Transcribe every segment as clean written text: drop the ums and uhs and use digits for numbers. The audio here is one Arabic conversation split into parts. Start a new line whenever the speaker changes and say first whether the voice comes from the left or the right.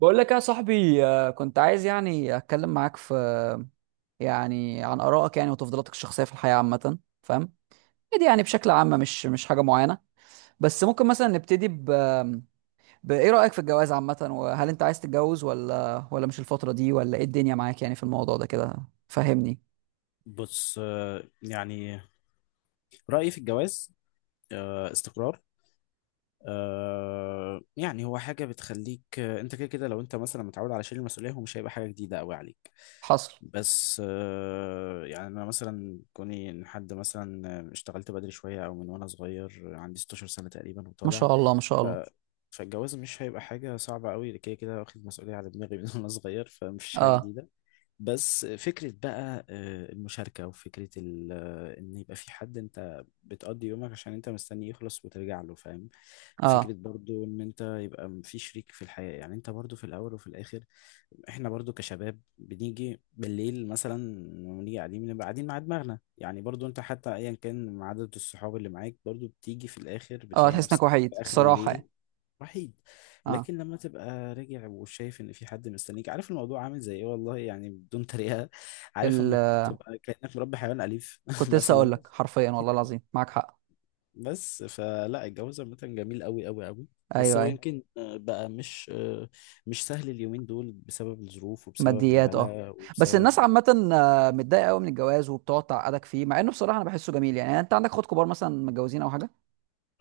right: بقول لك يا صاحبي، كنت عايز يعني اتكلم معاك يعني عن ارائك، يعني وتفضيلاتك الشخصيه في الحياه عامه. فاهم؟ دي يعني بشكل عام مش حاجه معينه. بس ممكن مثلا نبتدي بايه رايك في الجواز عامه؟ وهل انت عايز تتجوز ولا مش الفتره دي، ولا ايه الدنيا معاك يعني في الموضوع ده كده؟ فهمني.
left: بص، يعني رأيي في الجواز، استقرار. يعني هو حاجة بتخليك، انت كده كده. لو انت مثلا متعود على شيل المسؤولية، هو مش هيبقى حاجة جديدة قوي عليك.
right: حصل.
left: بس، يعني انا مثلا كوني ان حد مثلا، اشتغلت بدري شوية او من وانا صغير، عندي 16 سنة تقريبا
right: ما
left: وطالع.
right: شاء الله ما شاء
left: ف
right: الله.
left: فالجواز مش هيبقى حاجة صعبة قوي. كده كده واخد مسؤولية على دماغي من وانا صغير، فمش حاجة
right: اه
left: جديدة. بس فكرة بقى المشاركة، وفكرة إن يبقى في حد أنت بتقضي يومك عشان أنت مستني يخلص وترجع له، فاهم؟ فكرة
right: اه
left: برضو إن أنت يبقى في شريك في الحياة، يعني أنت برضو في الأول وفي الآخر. إحنا برضو كشباب بنيجي بالليل مثلا، ونيجي قاعدين، بنبقى قاعدين مع دماغنا. يعني برضو أنت، حتى أيا كان عدد الصحاب اللي معاك، برضو بتيجي في الآخر
right: اه،
left: بتلاقي
right: تحس انك
left: نفسك
right: وحيد
left: في آخر
right: الصراحه يعني.
left: الليل وحيد.
right: اه.
left: لكن لما تبقى راجع وشايف ان في حد مستنيك، عارف الموضوع عامل زي ايه، والله يعني بدون تريقه. عارف
right: ال...
left: لما تبقى كانك مربي حيوان اليف
right: كنت لسه اقول
left: مثلا،
right: لك حرفيا والله
left: يعني.
right: العظيم معاك حق.
left: بس فلا الجواز عامة جميل قوي قوي قوي. بس
right: ايوه
left: هو
right: ايوه.
left: يمكن بقى مش سهل اليومين دول، بسبب الظروف وبسبب
right: ماديات اه.
left: الغلاء
right: بس الناس
left: وبسبب...
right: عامة متضايقة قوي من الجواز وبتقعد تعقدك فيه، مع انه بصراحة انا بحسه جميل يعني. يعني انت عندك اخوات كبار مثلا متجوزين او حاجة؟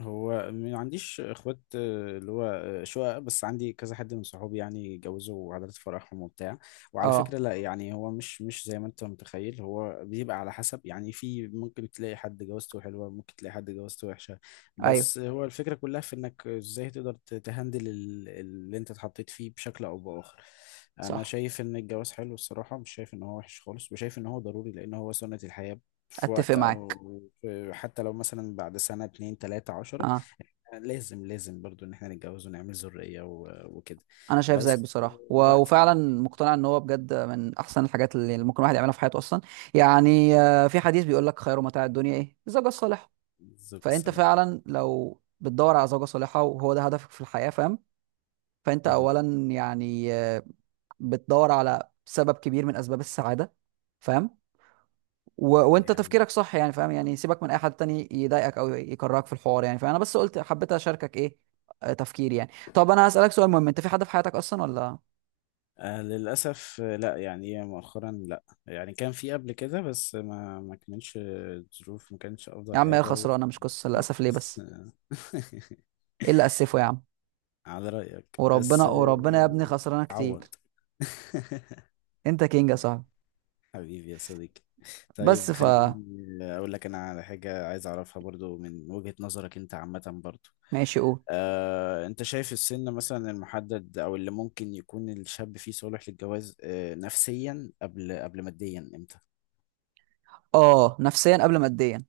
left: هو ما عنديش اخوات، اللي هو شقق، بس عندي كذا حد من صحابي يعني جوزوا، وعادات فرحهم وبتاع. وعلى
right: اه.
left: فكرة لا، يعني هو مش زي ما انت متخيل. هو بيبقى على حسب، يعني في ممكن تلاقي حد جوازته حلوة، ممكن تلاقي حد جوازته وحشة.
right: ايوه.
left: بس هو الفكرة كلها في انك ازاي تقدر تهندل اللي انت اتحطيت فيه بشكل او بآخر. انا
right: صح.
left: شايف ان الجواز حلو الصراحة، مش شايف ان هو وحش خالص، وشايف ان هو ضروري لان هو سنة الحياة. في
right: اتفق
left: وقت او
right: معاك.
left: حتى لو مثلا بعد سنة، اتنين، تلاتة، 10،
right: اه.
left: لازم لازم برضو ان احنا نتجوز ونعمل ذرية وكده.
right: انا شايف زيك
left: بس
right: بصراحة
left: الوقت
right: وفعلا
left: دلوقتي.
right: مقتنع ان هو بجد من احسن الحاجات اللي ممكن الواحد يعملها في حياته اصلا. يعني في حديث بيقول لك خير متاع الدنيا ايه؟ الزوجة الصالحة.
left: الزوجة
right: فانت
left: الصالحة.
right: فعلا لو بتدور على زوجة صالحة وهو ده هدفك في الحياة، فاهم؟ فانت
left: اها،
right: اولا يعني بتدور على سبب كبير من اسباب السعادة. فاهم؟
left: دي
right: وانت
left: حقيقة.
right: تفكيرك صح يعني. فاهم؟ يعني سيبك من اي حد تاني يضايقك او يكرهك في الحوار يعني، فانا بس قلت حبيت اشاركك ايه تفكيري يعني. طب انا هسألك سؤال مهم، انت في حد في حياتك اصلا ولا؟
left: للأسف، لا يعني مؤخرا لا، يعني كان في قبل كده، بس ما كانش الظروف، ما كانش
right: يا
left: أفضل
right: عم ايه
left: حاجة.
right: خسرانه، مش قصه
left: وكده
right: للاسف ليه
left: بس،
right: بس؟ ايه اللي اسفه يا عم.
left: على رأيك بس،
right: وربنا وربنا يا ابني خسرانه
left: اتعوض.
right: كتير. انت كينج يا صاحبي.
left: حبيبي يا صديقي.
right: بس
left: طيب،
right: ف
left: خليني اقول لك انا على حاجه عايز اعرفها برضو من وجهه نظرك انت عامه برضو.
right: ماشي قول.
left: انت شايف السن مثلا المحدد او اللي ممكن يكون الشاب فيه صالح للجواز، نفسيا قبل ماديا امتى؟
right: اه نفسيا قبل ماديا.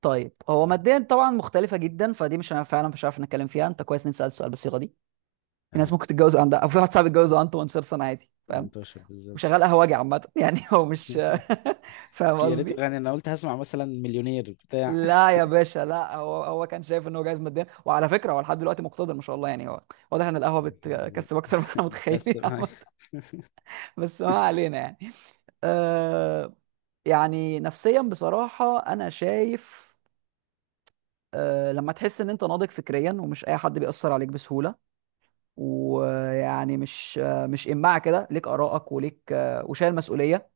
right: طيب هو
left: اه.
right: ماديا طبعا مختلفه جدا، فدي مش، انا فعلا مش عارف نتكلم فيها. انت كويس اني سألت السؤال بالصيغه دي. في ناس
left: اهو
right: ممكن تتجوز عندها، او في واحد صاحبي اتجوز وعنده 18 سنه عادي، فاهم؟
left: 18
right: وشغال
left: بالظبط.
right: قهوجي عامة يعني هو مش. فاهم
left: يا ريت،
right: قصدي؟
left: يعني انا قلت هسمع مثلا مليونير بتاع.
right: لا يا باشا لا، هو هو كان شايف ان هو جايز ماديا، وعلى فكره هو لحد دلوقتي مقتدر ما شاء الله. يعني هو واضح ان القهوه
left: طب الحمد لله.
right: بتكسب اكتر ما احنا متخيلين
left: متكسب هاي.
right: عامة. بس ما علينا يعني. آه يعني نفسيا بصراحه انا شايف، لما تحس ان انت ناضج فكريا ومش اي حد بيأثر عليك بسهوله، ويعني مش إماعة كده. ليك آرائك، وليك وشايل مسؤولية،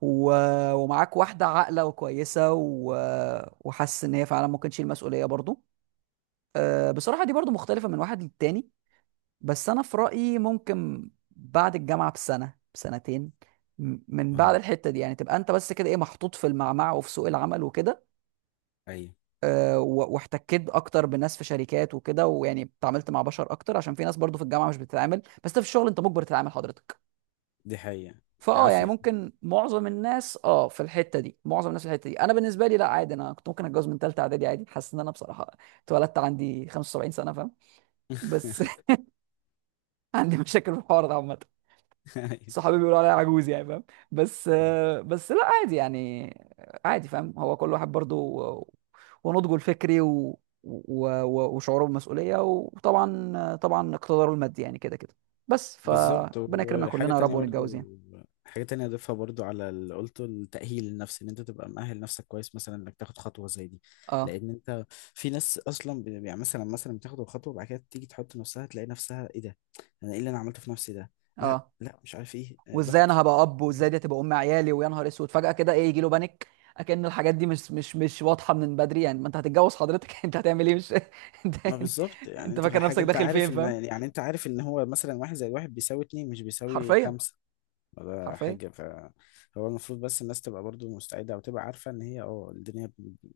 right: و... ومعاك واحدة عاقلة وكويسة، وحاسس إن هي فعلا ممكن تشيل مسؤولية برضو. أه بصراحة دي برضو مختلفة من واحد للتاني. بس أنا في رأيي ممكن بعد الجامعة بسنة بسنتين، من بعد
left: اهو.
right: الحتة دي يعني، تبقى أنت بس كده إيه، محطوط في المعمعة وفي سوق العمل وكده.
left: ايوه
right: أه واحتكيت أكتر بناس في شركات وكده، ويعني اتعاملت مع بشر أكتر، عشان في ناس برضو في الجامعة مش بتتعامل. بس أنت في الشغل أنت مجبر تتعامل حضرتك.
left: دي حقيقه.
right: فاه يعني
left: عافيه.
right: ممكن معظم الناس اه في الحته دي، معظم الناس في الحته دي، انا بالنسبه لي لا عادي. انا كنت ممكن اتجوز من ثالثه اعدادي عادي. حاسس ان انا بصراحه اتولدت عندي 75 سنه، فاهم؟ بس عندي مشاكل في الحوار ده عامه.
left: أيوة.
right: صحابي بيقولوا عليا عجوز يعني، فاهم؟ بس بس لا عادي يعني. عادي فاهم، هو كل واحد برضو و- ونضجه الفكري وشعوره بالمسؤوليه، وطبعا طبعا اقتداره المادي، يعني كده كده. بس
left: بالظبط،
right: فربنا يكرمنا
left: وحاجة
right: كلنا يا رب
left: تانية برضو.
right: ونتجوز يعني.
left: حاجة تانية أضيفها برضو على اللي قلته: التأهيل النفسي، إن أنت تبقى مأهل نفسك كويس مثلا إنك تاخد خطوة زي دي.
right: اه
left: لأن أنت، في ناس أصلا يعني مثلا بتاخد الخطوة، وبعد كده تيجي تحط نفسها، تلاقي نفسها: إيه ده؟ أنا إيه اللي أنا عملته في نفسي ده؟ لا،
right: اه،
left: لا، مش عارف إيه،
right: وازاي
left: ضغط.
right: انا هبقى اب، وازاي دي هتبقى ام عيالي، ويا نهار اسود فجاه كده ايه، يجي له بانيك. اكن الحاجات دي مش واضحه من بدري يعني. ما انت هتتجوز حضرتك انت هتعمل ايه مش انت
left: ما
right: يعني
left: بالظبط، يعني
right: انت
left: أنت
right: فاكر
left: حاجة.
right: نفسك
left: أنت
right: داخل
left: عارف
right: فين،
left: إن
right: فاهم؟
left: يعني أنت عارف إن هو مثلا واحد زي واحد بيساوي اتنين، مش بيساوي
right: حرفيا.
left: خمسة ولا
right: حرفيا.
left: حاجة. فهو المفروض بس الناس تبقى برضو مستعدة، أو تبقى عارفة إن هي، الدنيا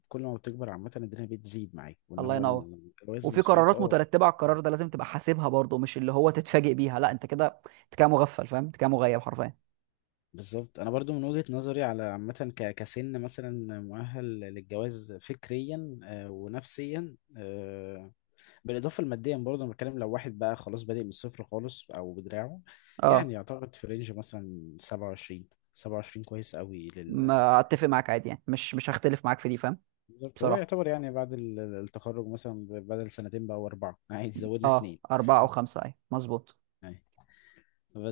left: كل ما بتكبر عامة الدنيا بتزيد معاك، وان
right: الله
left: هو
right: ينور.
left: الجواز
right: وفي
left: مسؤوليته.
right: قرارات
left: اه.
right: مترتبه على القرار ده، لازم تبقى حاسبها برضه، مش اللي هو تتفاجئ بيها. لا، انت كده، انت كده مغفل فاهم، انت كده مغيب حرفيا.
left: بالظبط. انا برضو من وجهة نظري على عامة، كسن مثلا مؤهل للجواز فكريا ونفسيا، بالاضافة لماديا برضو. انا بتكلم لو واحد بقى خلاص بادئ من الصفر خالص او بدراعه،
right: اه
left: يعني يعتقد في رينج مثلا 27 كويس قوي
right: ما اتفق معاك، عادي يعني، مش هختلف معاك في دي، فاهم؟
left: بالظبط. هو
right: بصراحه
left: يعتبر يعني بعد التخرج مثلا بدل سنتين بقى واربعة عادي. زودنا
right: اه
left: اتنين
right: أربعة أو خمسة، أيوة مظبوط.
left: يعني.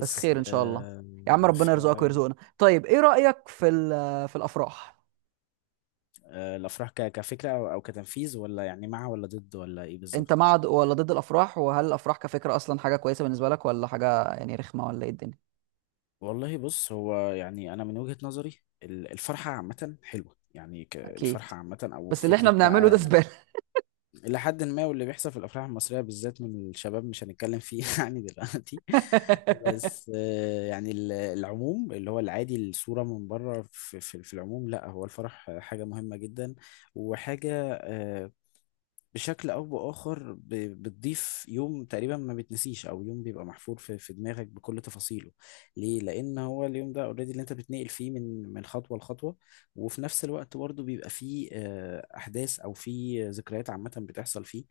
right: بس خير ان شاء الله.
left: آه،
right: يا عم
left: ف
right: ربنا يرزقك ويرزقنا. طيب ايه رأيك في في الافراح؟
left: آه، الافراح كفكره او كتنفيذ، ولا يعني مع ولا ضد، ولا ايه
right: انت
left: بالظبط؟
right: مع ولا ضد الافراح؟ وهل الافراح كفكرة اصلا حاجة كويسة بالنسبة لك، ولا حاجة يعني رخمة، ولا ايه الدنيا؟
left: والله بص، هو يعني انا من وجهه نظري، الفرحه عامه حلوه، يعني
right: اكيد.
left: الفرحه عامه او
right: بس اللي احنا
left: فكره
right: بنعمله ده
left: بقى
right: زبالة.
left: الى حد ما. واللي بيحصل في الافراح المصريه بالذات من الشباب مش هنتكلم فيه يعني دلوقتي. بس يعني العموم، اللي هو العادي، الصوره من بره في العموم، لا هو الفرح حاجه مهمه جدا. وحاجه، بشكل او باخر بتضيف يوم تقريبا ما بتنسيش، او يوم بيبقى محفور في دماغك بكل تفاصيله. ليه؟ لان هو اليوم ده اوريدي اللي انت بتنقل فيه من خطوه لخطوه. وفي نفس الوقت برضه بيبقى فيه احداث او فيه ذكريات عامه بتحصل فيه،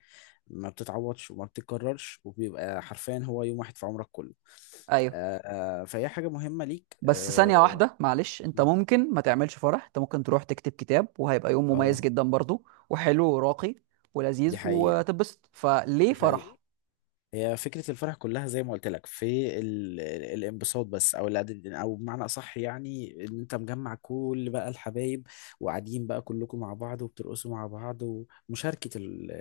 left: ما بتتعوضش وما بتتكررش، وبيبقى حرفيا هو يوم واحد في عمرك كله.
right: ايوه.
left: فهي حاجه مهمه ليك.
right: بس ثانية
left: اه.
right: واحدة معلش، انت ممكن ما تعملش فرح. انت ممكن تروح تكتب كتاب وهيبقى يوم مميز
left: آه،
right: جدا برضو، وحلو وراقي
left: دي
right: ولذيذ
left: حقيقه،
right: وتبسط، فليه
left: دي حقيقه.
right: فرح؟
left: هي فكرة الفرح كلها زي ما قلت لك في الانبساط بس، او العدد، او بمعنى اصح يعني ان انت مجمع كل بقى الحبايب، وقاعدين بقى كلكم مع بعض وبترقصوا مع بعض، ومشاركة ال...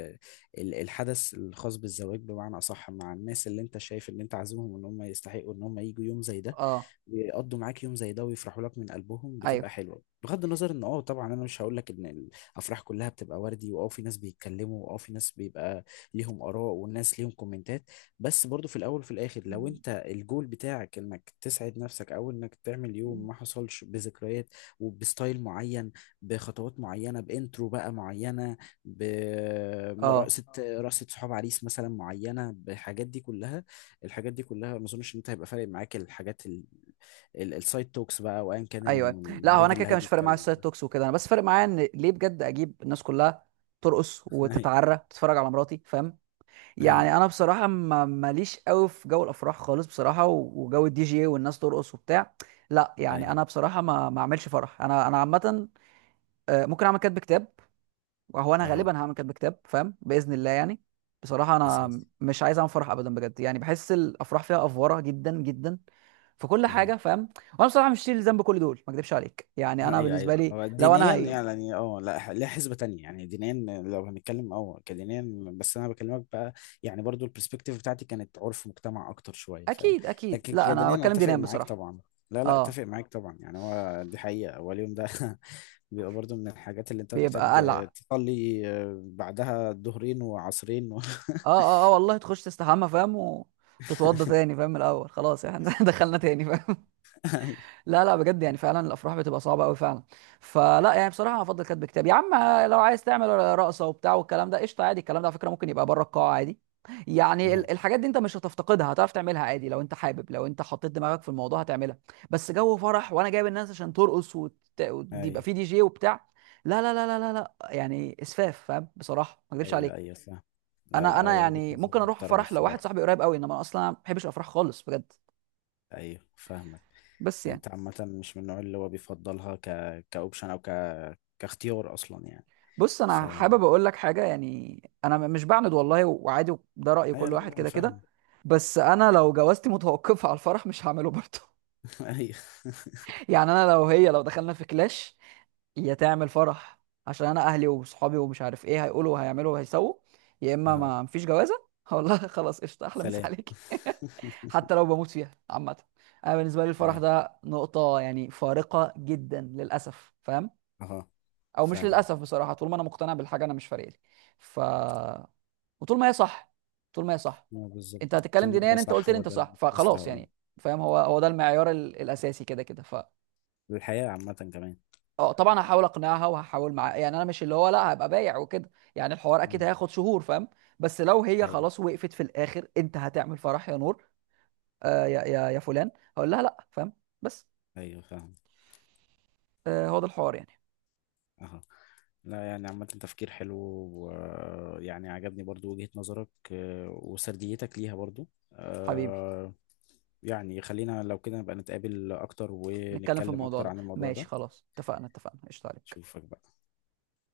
left: ال- الحدث الخاص بالزواج بمعنى اصح، مع الناس اللي انت شايف ان انت عازمهم، ان هم يستحقوا ان هم يجوا يوم زي ده،
right: اه.
left: بيقضوا معاك يوم زي ده ويفرحوا لك من قلبهم. بتبقى
right: ايوه.
left: حلوه، بغض النظر ان، اه طبعا انا مش هقول لك ان الافراح كلها بتبقى وردي، واه في ناس بيتكلموا، واه في ناس بيبقى ليهم اراء، والناس ليهم كومنتات. بس برضو في الاول وفي الاخر، لو انت الجول بتاعك انك تسعد نفسك، او انك تعمل يوم ما حصلش، بذكريات وبستايل معين، بخطوات معينه، بانترو بقى معينه،
right: اه
left: برقصه، رقصه صحاب عريس مثلا معينه، بالحاجات دي كلها، الحاجات دي كلها ما اظنش ان انت هيبقى فارق معاك. الحاجات، السايد توكس بقى وأيا كان
right: ايوه، لا هو
left: المريض
right: انا كده
left: اللي
right: كده
left: هيجي
right: مش فارق معايا
left: يتكلم.
right: السايد توكس وكده. انا بس فارق معايا ان ليه بجد اجيب الناس كلها ترقص
left: هي،
right: وتتعرى تتفرج على مراتي، فاهم؟
left: هي،
right: يعني انا بصراحه ما ماليش قوي في جو الافراح خالص بصراحه، وجو الدي جي والناس ترقص وبتاع. لا يعني
left: هي.
right: انا بصراحه ما اعملش فرح. انا عامه ممكن اعمل كاتب كتاب. هو انا غالبا
left: أهو.
right: هعمل كاتب كتاب فاهم، باذن الله يعني. بصراحه انا
left: أساسي.
right: مش عايز اعمل فرح ابدا بجد يعني. بحس الافراح فيها افوره جدا جدا في كل
left: أهو.
right: حاجه فاهم. وانا بصراحه مش شايل ذنب كل دول، ما اكدبش عليك. يعني انا
left: أيوه،
right: بالنسبه
left: أيوه،
right: لي
left: هو
right: لو انا
left: دينيا
right: هي.
left: يعني. أه لا، لها حسبة تانية يعني دينيا. لو هنتكلم كدينيا، بس أنا بكلمك بقى. يعني برضو البرسبكتيف بتاعتي كانت عرف مجتمع أكتر شوية، فاهم؟
right: اكيد اكيد
left: لكن
right: لا انا
left: كدينيا أنا
right: بتكلم
left: أتفق
right: دينام
left: معاك
right: بصراحه.
left: طبعا. لا، لا،
right: اه.
left: أتفق معاك طبعا. يعني هو دي حقيقة، هو اليوم ده بيبقى برضو من الحاجات اللي أنت
right: بيبقى
left: تحتاج
right: قلع.
left: تصلي بعدها ظهرين وعصرين و...
right: اه اه اه والله، تخش تستحمى فاهم، وتتوضى تاني فاهم من الاول خلاص يعني دخلنا تاني فاهم.
left: أيوه.
right: لا لا بجد يعني فعلا الافراح بتبقى صعبه قوي فعلا. فلا يعني بصراحه انا افضل كاتب كتاب يا عم. لو عايز تعمل رقصه وبتاع والكلام ده قشطه عادي. الكلام ده على فكره ممكن يبقى بره القاعه عادي. يعني
left: أهو.
right: الحاجات دي انت مش هتفتقدها، هتعرف تعملها عادي لو انت حابب. لو انت حطيت دماغك في الموضوع هتعملها. بس جو فرح وانا جايب الناس عشان ترقص يبقى
left: ايوه،
right: في دي جي وبتاع. لا لا لا لا لا لا يعني اسفاف فاهم، بصراحه ما اكذبش
left: ايوه،
right: عليك.
left: ايوه، فاهم. لا،
right: انا
left: لا،
right: انا
left: هي وجهة
right: يعني
left: نظر
right: ممكن اروح
left: محترمة
right: فرح لو واحد
left: الصراحة.
right: صاحبي قريب قوي. انما انا اصلا ما بحبش الافراح خالص بجد.
left: ايوه، فاهمك.
right: بس يعني.
left: انت عامة مش من النوع اللي هو بيفضلها كاوبشن او كاختيار اصلا يعني.
right: بص
left: ف
right: انا حابب اقول لك حاجه يعني، انا مش بعند والله، وعادي ده راي
left: ايوه،
right: كل واحد
left: لا، انا
right: كده كده.
left: فاهم.
right: بس انا لو جوازتي متوقفه على الفرح مش هعمله برضه.
left: ايوه.
right: يعني انا لو هي لو دخلنا في كلاش، يا تعمل فرح عشان انا اهلي وصحابي ومش عارف ايه هيقولوا وهيعملوا وهيسووا، يا اما
left: اهو.
right: ما مفيش جوازه والله خلاص قشطه احلى مسا
left: سلام.
right: عليكي. حتى لو بموت فيها عامه. انا بالنسبه لي الفرح
left: ايوه.
right: ده نقطه يعني فارقه جدا للاسف فاهم.
left: اهو.
right: او مش
left: فاهم.
right: للاسف بصراحه، طول ما انا مقتنع بالحاجه انا مش فارق لي. ف وطول ما هي صح، طول ما هي صح.
left: اه
right: انت
left: بالظبط، طول
right: هتتكلم
left: ما
right: دينيا،
left: هي
right: انت
left: صح،
right: قلت لي
left: هو
right: انت
left: ده اللي
right: صح،
left: كنت لسه
right: فخلاص
left: هقوله.
right: يعني. فاهم، هو هو ده المعيار الاساسي كده كده.
left: الحياة عامة كمان.
right: اه طبعا هحاول اقنعها وهحاول معاها يعني، انا مش اللي هو لا هبقى بايع وكده يعني. الحوار اكيد
left: مم.
right: هياخد شهور فاهم. بس لو هي
left: الحياة.
right: خلاص وقفت في الاخر، انت هتعمل فرح يا نور؟ آه يا يا يا فلان، هقول لها لا، فاهم؟ بس
left: ايوه، فاهم.
right: آه هو ده الحوار يعني.
left: اهو. لا يعني عامة تفكير حلو، ويعني عجبني برضو وجهة نظرك، وسرديتك ليها برضو.
right: حبيبي،
left: آه، يعني خلينا لو كده نبقى نتقابل أكتر
right: نتكلم في
left: ونتكلم
right: الموضوع
left: أكتر
right: ده
left: عن الموضوع
right: ماشي
left: ده.
right: خلاص اتفقنا اتفقنا قشطة عليك.
left: أشوفك بقى.